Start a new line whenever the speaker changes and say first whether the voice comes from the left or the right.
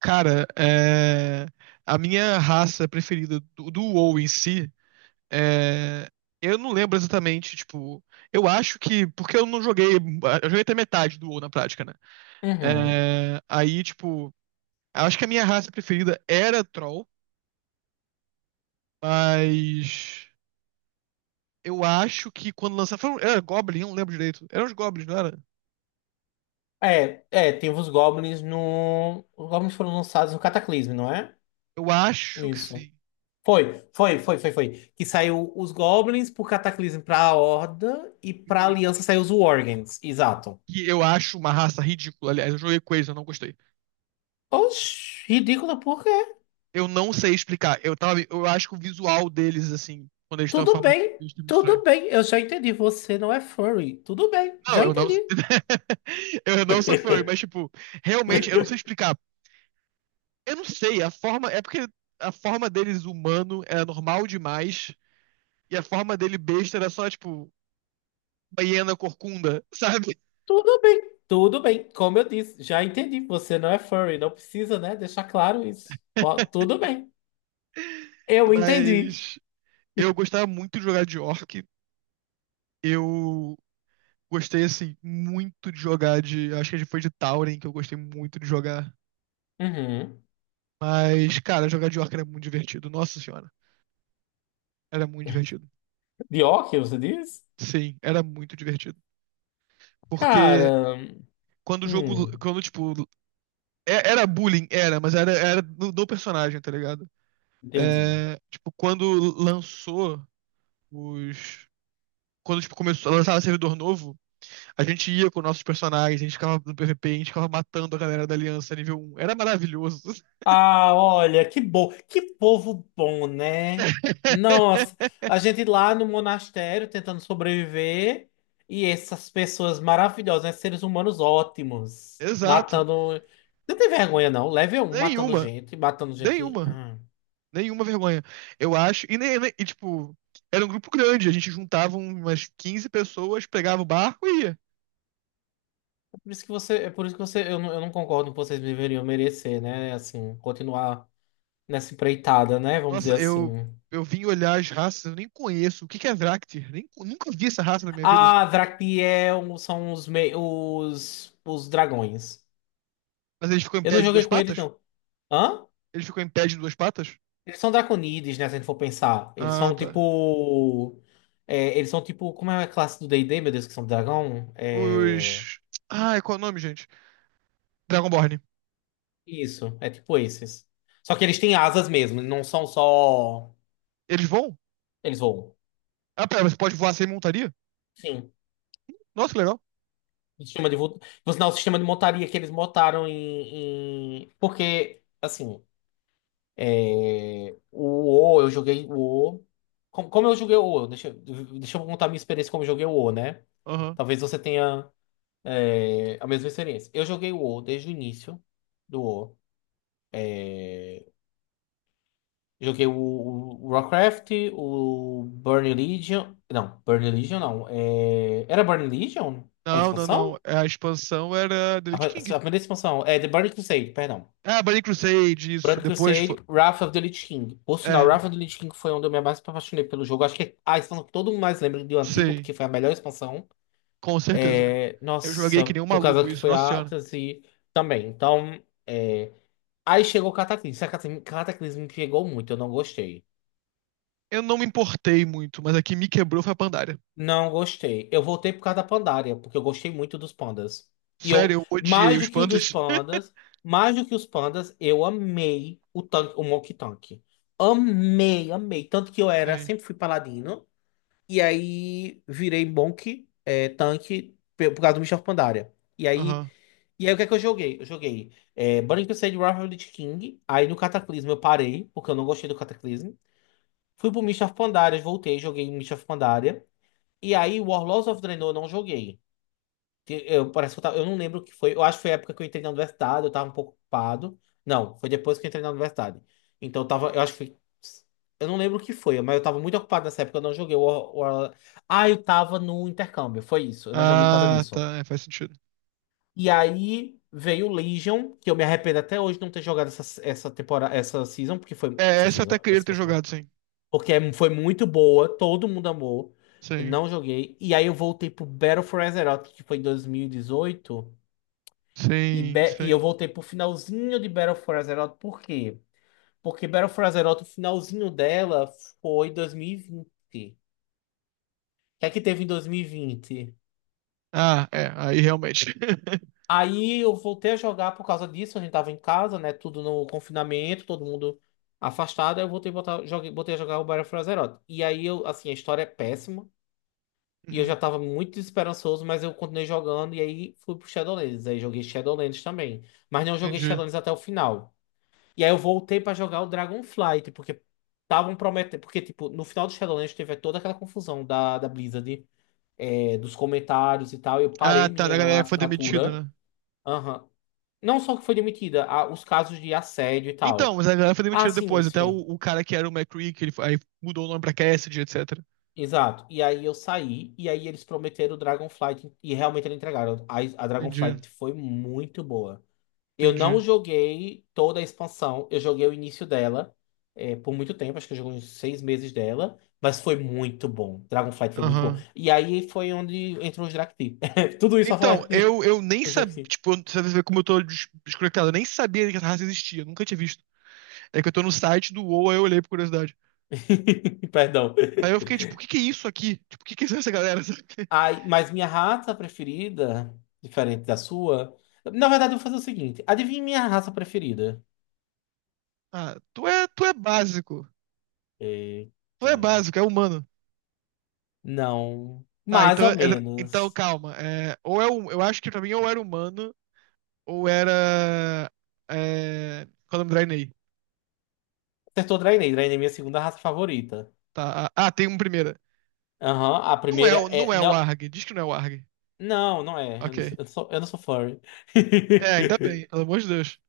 right: Cara, a minha raça preferida do WoW em si, é, eu não lembro exatamente, tipo, eu acho que, porque eu não joguei, eu joguei até metade do WoW na prática, né?
left: Uhum.
right: É, aí, tipo, eu acho que a minha raça preferida era Troll, mas eu acho que quando lançaram, era Goblin, eu não lembro direito, eram os Goblins, não era?
left: É, tem os Goblins no. Os Goblins foram lançados no Cataclismo, não é?
right: Eu acho que
left: Isso.
right: sim,
left: Foi, foi, foi, foi, foi. Que saiu os Goblins pro Cataclismo pra Horda e pra Aliança saiu os Worgens. Exato.
right: que eu acho uma raça ridícula, aliás, eu joguei com eles, eu não gostei.
left: Oxi, ridículo, por quê?
right: Eu não sei explicar. Eu acho que o visual deles, assim, quando eles estão em
left: Tudo
right: forma de
left: bem,
right: besta, é muito estranho.
left: tudo bem. Eu já entendi. Você não é furry. Tudo bem,
right: Não,
left: já
right: eu não.
left: entendi.
right: Eu não sou fã, mas, tipo, realmente, eu não sei explicar. Eu não sei, a forma. É porque a forma deles humano era normal demais. E a forma dele besta era só, tipo, uma hiena corcunda, sabe?
left: Tudo bem, tudo bem. Como eu disse, já entendi. Você não é furry. Não precisa, né? Deixar claro isso. Ó, tudo bem. Eu entendi.
right: Mas eu gostava muito de jogar de orc. Eu gostei, assim, muito de jogar de. Acho que foi de Tauren que eu gostei muito de jogar.
left: Uhum.
right: Mas, cara, jogar de orc era muito divertido. Nossa senhora, era muito divertido.
left: De óculos, você diz?
right: Sim, era muito divertido. Porque
left: Cara,
right: quando o jogo,
left: hum,
right: quando, tipo, era bullying, era, mas era do personagem, tá ligado?
left: entendi.
right: É, tipo, quando lançou os... Quando, tipo, começou a lançar servidor novo, a gente ia com nossos personagens, a gente ficava no PVP, a gente ficava matando a galera da Aliança nível 1. Era maravilhoso.
left: Ah, olha, que bom, que povo bom, né? Nossa, a gente lá no monastério tentando sobreviver e essas pessoas maravilhosas, né? Seres humanos ótimos,
right: Exato.
left: matando. Não tem vergonha, não. Level um matando
right: Nenhuma.
left: gente, matando gente.
right: Nenhuma.
left: Ah,
right: Nenhuma vergonha. Eu acho. E, e, tipo, era um grupo grande. A gente juntava umas 15 pessoas, pegava o barco e ia.
left: é por isso que você, é por isso que você, eu não concordo que vocês deveriam merecer, né? Assim, continuar nessa empreitada, né? Vamos dizer
right: Nossa,
left: assim.
right: eu vim olhar as raças, eu nem conheço. O que que é Vrácter? Nem, nunca vi essa raça na minha vida.
left: Ah, Drakniel são os dragões.
right: Mas ele ficou em
left: Eu
right: pé
left: não
right: de
left: joguei
right: duas
left: com eles,
right: patas?
left: não. Hã?
right: Ele ficou em pé de duas patas?
left: Eles são draconides, né? Se a gente for pensar. Eles
right: Ah,
left: são
right: tá.
left: tipo. É, eles são tipo. Como é a classe do D&D, meu Deus, que são dragão? É.
right: Os. Ai, qual é o nome, gente? Dragonborn.
left: Isso, é tipo esses. Só que eles têm asas mesmo, não são só.
right: Eles voam?
left: Eles voam.
right: Ah, pera, você pode voar sem montaria?
left: Sim.
right: Nossa, que legal.
left: O sistema de vo... Por sinal, o sistema de montaria que eles montaram em. Em... Porque, assim. É, o O, eu joguei o O. Como eu joguei o O? Deixa eu contar a minha experiência como eu joguei o O, né?
right: Aham.
left: Talvez você tenha a mesma experiência. Eu joguei o O desde o início do O. Joguei o Warcraft, o Burning Legion. Não, Burning Legion não. É, era Burning Legion? A
right: Não, não, não.
left: expansão?
right: A expansão era The
left: A,
right: Lich
left: a
right: King.
left: primeira expansão. É The Burning Crusade, perdão.
right: Ah, Burning Crusade, isso.
left: Brand
right: Depois foi.
left: Crusade, Wrath of the Lich King. Por sinal,
right: É.
left: Wrath of the Lich King foi onde eu me mais apaixonei pelo jogo. Acho que é a expansão que todo mundo mais lembra do antigo,
right: Sim,
left: porque foi a melhor expansão.
right: com certeza.
left: É,
right: Eu joguei que
left: nossa,
right: nem um
left: por causa
right: maluco
left: que
right: isso,
left: foi
right: nossa
left: a
right: senhora.
left: Atlas e também. Então, é, aí chegou o Cataclismo. Esse Cataclismo me pegou muito, eu não gostei.
right: Eu não me importei muito, mas a que me quebrou foi a Pandaria.
left: Não gostei. Eu voltei por causa da Pandaria, porque eu gostei muito dos pandas. E
right: Sério,
left: eu,
right: eu odiei os pandas.
left: mais do que os pandas, eu amei o tanque, o Monkey Tank. Amei, amei. Tanto que eu era,
right: Sim,
left: sempre fui paladino. E aí virei Monk tanque, por causa do Michel Pandaria. E aí,
right: aham.
left: e aí, o que é que eu joguei? Eu joguei Burning Crusade Wrath of the King. Aí no Cataclismo eu parei, porque eu não gostei do Cataclismo. Fui pro Mists of Pandaria, voltei, joguei Mists of Pandaria. E aí, Warlords of Draenor eu não joguei. Que Eu, parece que eu não lembro o que foi. Eu acho que foi a época que eu entrei na universidade, eu tava um pouco ocupado. Não, foi depois que eu entrei na universidade. Então eu tava, eu acho que foi. Eu não lembro o que foi, mas eu tava muito ocupado nessa época, eu não joguei o. Ah, eu tava no intercâmbio, foi isso. Eu não joguei por causa
right: Ah,
left: disso.
right: tá, é, faz sentido.
left: E aí veio Legion, que eu me arrependo até hoje de não ter jogado essa temporada, essa season, porque foi.
right: É,
left: Essa
right: essa eu até
left: season,
right: queria ter jogado, sim.
left: foi muito boa, todo mundo amou. Eu
right: Sim,
left: não joguei. E aí eu voltei pro Battle for Azeroth, que foi em 2018. E,
right: sim,
left: 18. E
right: sim.
left: eu voltei pro finalzinho de Battle for Azeroth, por quê? Porque Battle for Azeroth, o finalzinho dela foi 2020. O que é que teve em 2020?
right: Ah, é, aí realmente.
left: Aí eu voltei a jogar por causa disso, a gente tava em casa, né? Tudo no confinamento, todo mundo afastado. Aí eu voltei a botar, joguei, botei a jogar o Battle for Azeroth. E aí eu, assim, a história é péssima. E eu já
right: Uhum,
left: tava muito desesperançoso, mas eu continuei jogando e aí fui pro Shadowlands. Aí joguei Shadowlands também. Mas não joguei
right: entendi.
left: Shadowlands até o final. E aí eu voltei pra jogar o Dragonflight, porque estavam prometendo. Porque, tipo, no final do Shadowlands teve toda aquela confusão da Blizzard, dos comentários e tal. Eu
right: Ah,
left: parei
right: tá, da
left: minha
right: galera que foi demitida,
left: assinatura.
right: né?
left: Aham. Não só que foi demitida, os casos de assédio e
right: Então,
left: tal.
right: mas a galera foi
left: Ah,
right: demitida
left: sim,
right: depois, até o,
left: sim.
right: o cara que era o McCree, que ele, aí mudou o nome pra Cassidy, etc.
left: Exato. E aí eu saí, e aí eles prometeram o Dragonflight, e realmente eles entregaram. A
right: Entendi,
left: Dragonflight foi muito boa. Eu não
right: entendi.
left: joguei toda a expansão, eu joguei o início dela, por muito tempo, acho que eu joguei uns 6 meses dela, mas foi muito bom. Dragonflight foi muito bom.
right: Aham.
left: E aí foi onde entrou os Drakti. Tudo isso pra falar
right: Então,
left: aqui.
right: eu nem
left: Os
right: sabia,
left: Drakti.
right: tipo, você vê como eu tô desconectado, eu nem sabia que essa raça existia, nunca tinha visto. É que eu tô no site do WoW, aí eu olhei por curiosidade.
left: Perdão.
right: Aí eu fiquei, tipo, o que que é isso aqui? Tipo, o que que é essa galera? Sabe?
left: Ai, mas minha raça preferida, diferente da sua. Na verdade, eu vou fazer o seguinte: adivinha minha raça preferida?
right: Ah, tu é básico. Tu
left: Eita.
right: é básico, é humano.
left: Não.
right: Tá,
left: Mais
right: então,
left: ou
right: então
left: menos.
right: calma. É, eu acho que pra mim ou era humano, ou era. É, qual é o nome do Draenei?
left: Acertou Draenei. Draenei é minha segunda raça favorita.
right: Tá, ah, ah, tem um primeiro.
left: Aham, a
right: Não é,
left: primeira
right: não
left: é.
right: é o
left: Não,
right: Arg, diz que não é o Arg.
left: não, não é. Eu
right: Ok.
left: não sou, eu não sou eu não sou furry.
right: É, ainda bem, pelo amor de Deus.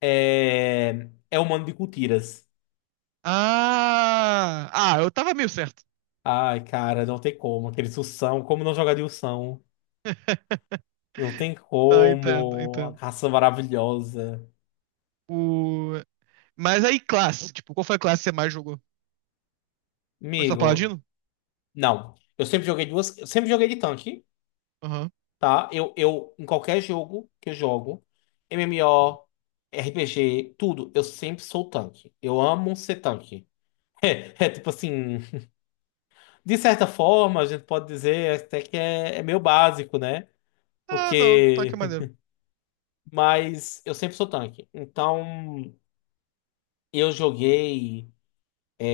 left: É. É humano de cultiras.
right: Ah! Ah, eu tava meio certo.
left: Ai, cara, não tem como. Aqueles Ursão, como não jogar de Ursão? Não tem
right: Tá, entendo,
left: como. A
right: entendo.
left: caça maravilhosa.
right: O... Mas aí, classe. Tipo, qual foi a classe que você mais jogou? Foi só
left: Amigo,
right: Paladino?
left: não. Eu sempre joguei duas. Eu sempre joguei de tanque.
right: Aham.
left: Tá? Em qualquer jogo que eu jogo, MMO, RPG, tudo, eu sempre sou o tanque. Eu amo ser tanque. É tipo assim, de certa forma, a gente pode dizer até que é meio básico, né?
right: Ah, não. Tá que
left: Porque.
right: maneiro.
left: Mas eu sempre sou tanque. Então, eu joguei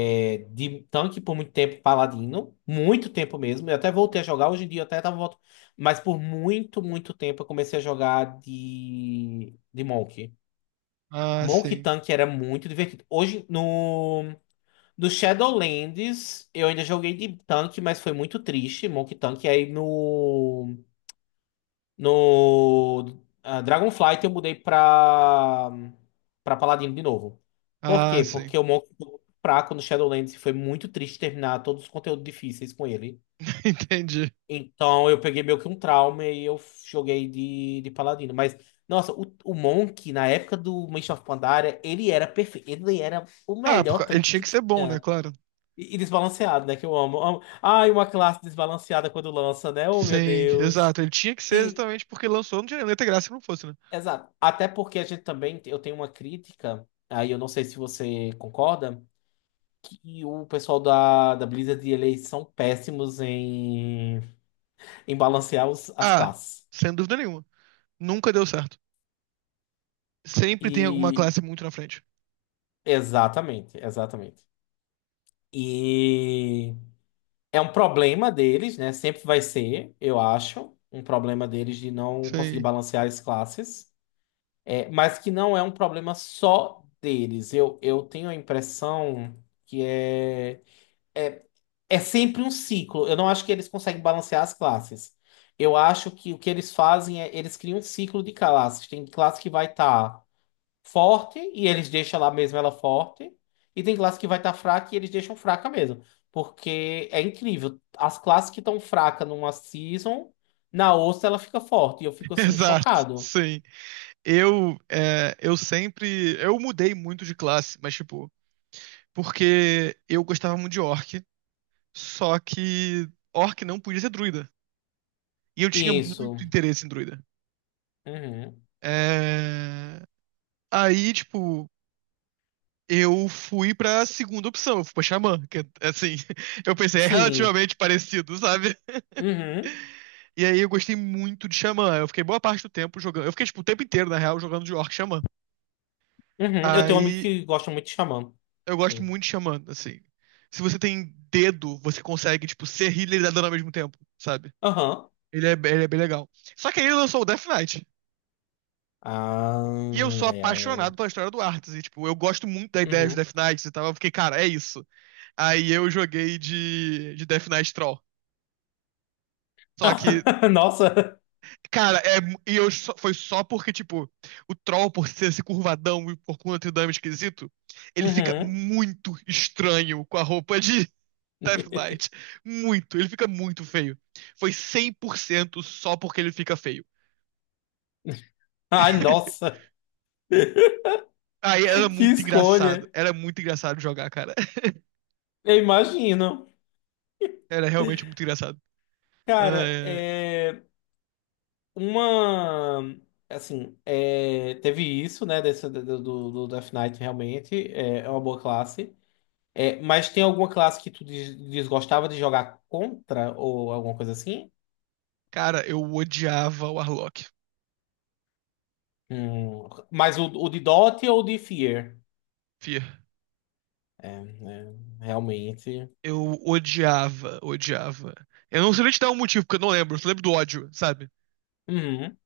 left: de tanque por muito tempo, paladino. Muito tempo mesmo. Eu até voltei a jogar. Hoje em dia eu até tava voltando. Mas por muito, muito tempo eu comecei a jogar de Monk.
right: Ah,
left: Monkey
right: sim.
left: Tank era muito divertido. Hoje, no Shadowlands, eu ainda joguei de tanque, mas foi muito triste. Monkey Tank. Aí no Dragonflight eu mudei pra Paladino de novo. Por
right: Ah,
left: quê?
right: sim.
left: Porque o Monkey foi muito fraco no Shadowlands e foi muito triste terminar todos os conteúdos difíceis com ele.
right: Entendi.
left: Então eu peguei meio que um trauma e eu joguei de paladino. Mas, nossa, o Monk, na época do Mist of Pandaria, ele era perfeito. Ele era o
right: Ah,
left: melhor
right: porque ele
left: tanque
right: tinha
left: que
right: que ser bom, né?
left: tinha.
right: Claro.
left: E desbalanceado, né? Que eu amo, amo. Ai, uma classe desbalanceada quando lança, né? Oh, meu
right: Sim,
left: Deus.
right: exato. Ele tinha que ser
left: E,
right: exatamente porque lançou, não tinha nem ter graça se não fosse, né?
left: exato. Até porque a gente também, eu tenho uma crítica, aí eu não sei se você concorda, que o pessoal da Blizzard, eles são péssimos em balancear as
right: Ah,
left: classes.
right: sem dúvida nenhuma. Nunca deu certo. Sempre tem alguma
left: E
right: classe muito na frente.
left: exatamente, exatamente. E é um problema deles, né? Sempre vai ser, eu acho, um problema deles de não conseguir
right: Sim,
left: balancear as classes, é, mas que não é um problema só deles. Eu tenho a impressão que é, é sempre um ciclo. Eu não acho que eles conseguem balancear as classes. Eu acho que o que eles fazem é eles criam um ciclo de classes. Tem classe que vai estar forte e eles deixam lá mesmo ela forte. E tem classe que vai estar fraca e eles deixam fraca mesmo. Porque é incrível. As classes que estão fracas numa season, na outra ela fica forte. E eu fico assim,
right: exato.
left: chocado.
right: Sim. Eu sempre. Eu mudei muito de classe, mas tipo. Porque eu gostava muito de orc, só que orc não podia ser druida. E eu tinha
left: Isso.
right: muito interesse em druida.
left: Uhum.
right: É, aí, tipo, eu fui pra segunda opção, eu fui pra xamã, que é assim. Eu pensei, é
left: Sim.
right: relativamente parecido, sabe?
left: Uhum.
right: E aí eu gostei muito de xamã. Eu fiquei boa parte do tempo jogando. Eu fiquei, tipo, o tempo inteiro, na real, jogando de orc e xamã.
left: Uhum. Eu tenho um amigo
right: Aí,
left: que gosta muito de Xamã.
right: eu gosto
left: Sim.
right: muito de Xamã, assim. Se você tem dedo, você consegue, tipo, ser healer e dar dano ao mesmo tempo, sabe?
left: Aham.
right: Ele é bem legal. Só que aí ele lançou o Death Knight.
left: Ah,
right: E eu sou
left: é.
right: apaixonado pela
left: É.
right: história do Arthas. E, tipo, eu gosto muito da ideia de
left: Uhum.
right: Death Knight e tal. Eu fiquei, cara, é isso. Aí eu joguei de Death Knight Troll. Só que,
left: Nossa.
right: cara, e foi só porque, tipo, o Troll, por ser esse curvadão e por conta do dano esquisito, ele fica
left: Uhum.
right: muito estranho com a roupa de, Death Knight. Muito. Ele fica muito feio. Foi 100% só porque ele fica feio.
left: Ai, nossa.
right: Aí era
left: Que
right: muito engraçado.
left: escolha.
right: Era muito engraçado jogar, cara.
left: Eu imagino.
right: Era realmente muito engraçado. Ah,
left: Cara,
right: é.
left: é uma assim, teve isso, né, do Death Knight realmente, é uma boa classe. É, mas tem alguma classe que tu desgostava de jogar contra ou alguma coisa assim?
right: Cara, eu odiava o Arlok.
left: Mas o de Dot ou o de Fear?
right: Fia.
left: É, né, realmente.
right: Eu odiava, odiava. Eu não sei nem te dar um motivo, porque eu não lembro. Eu só lembro do ódio, sabe?
left: Uhum,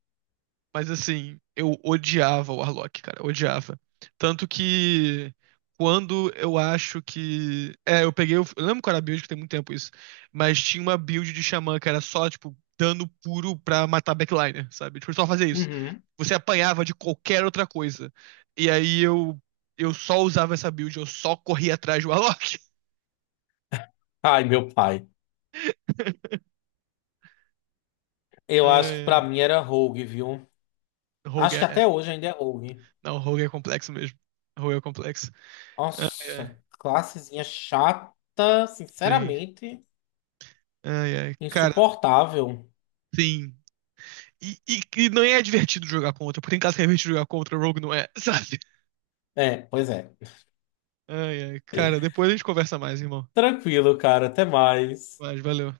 right: Mas assim, eu odiava o Warlock, cara, odiava. Tanto que quando eu acho que. É, eu peguei. Eu lembro qual era a build, que tem muito tempo isso. Mas tinha uma build de Xamã que era só, tipo, dano puro pra matar backliner, sabe? Tipo, só fazer isso.
left: uhum.
right: Você apanhava de qualquer outra coisa. E aí eu. Eu só usava essa build, eu só corria atrás do Warlock.
left: Ai, meu pai. Eu acho que
right: É,
left: pra mim era Rogue, viu?
right: Rogue
left: Acho que
right: é.
left: até hoje ainda é Rogue.
right: Não, Rogue é complexo mesmo. Rogue é complexo. Ai,
left: Nossa,
right: ai.
left: classezinha chata,
right: Sim.
left: sinceramente,
right: Ai, ai. Cara,
left: insuportável.
right: sim. E não é divertido jogar contra, porque em caso que é divertido jogar contra, o Rogue não é, sabe?
left: É, pois é.
right: Ai, ai, cara, depois a gente conversa mais, irmão.
left: Tranquilo, cara, até mais.
right: Mas valeu.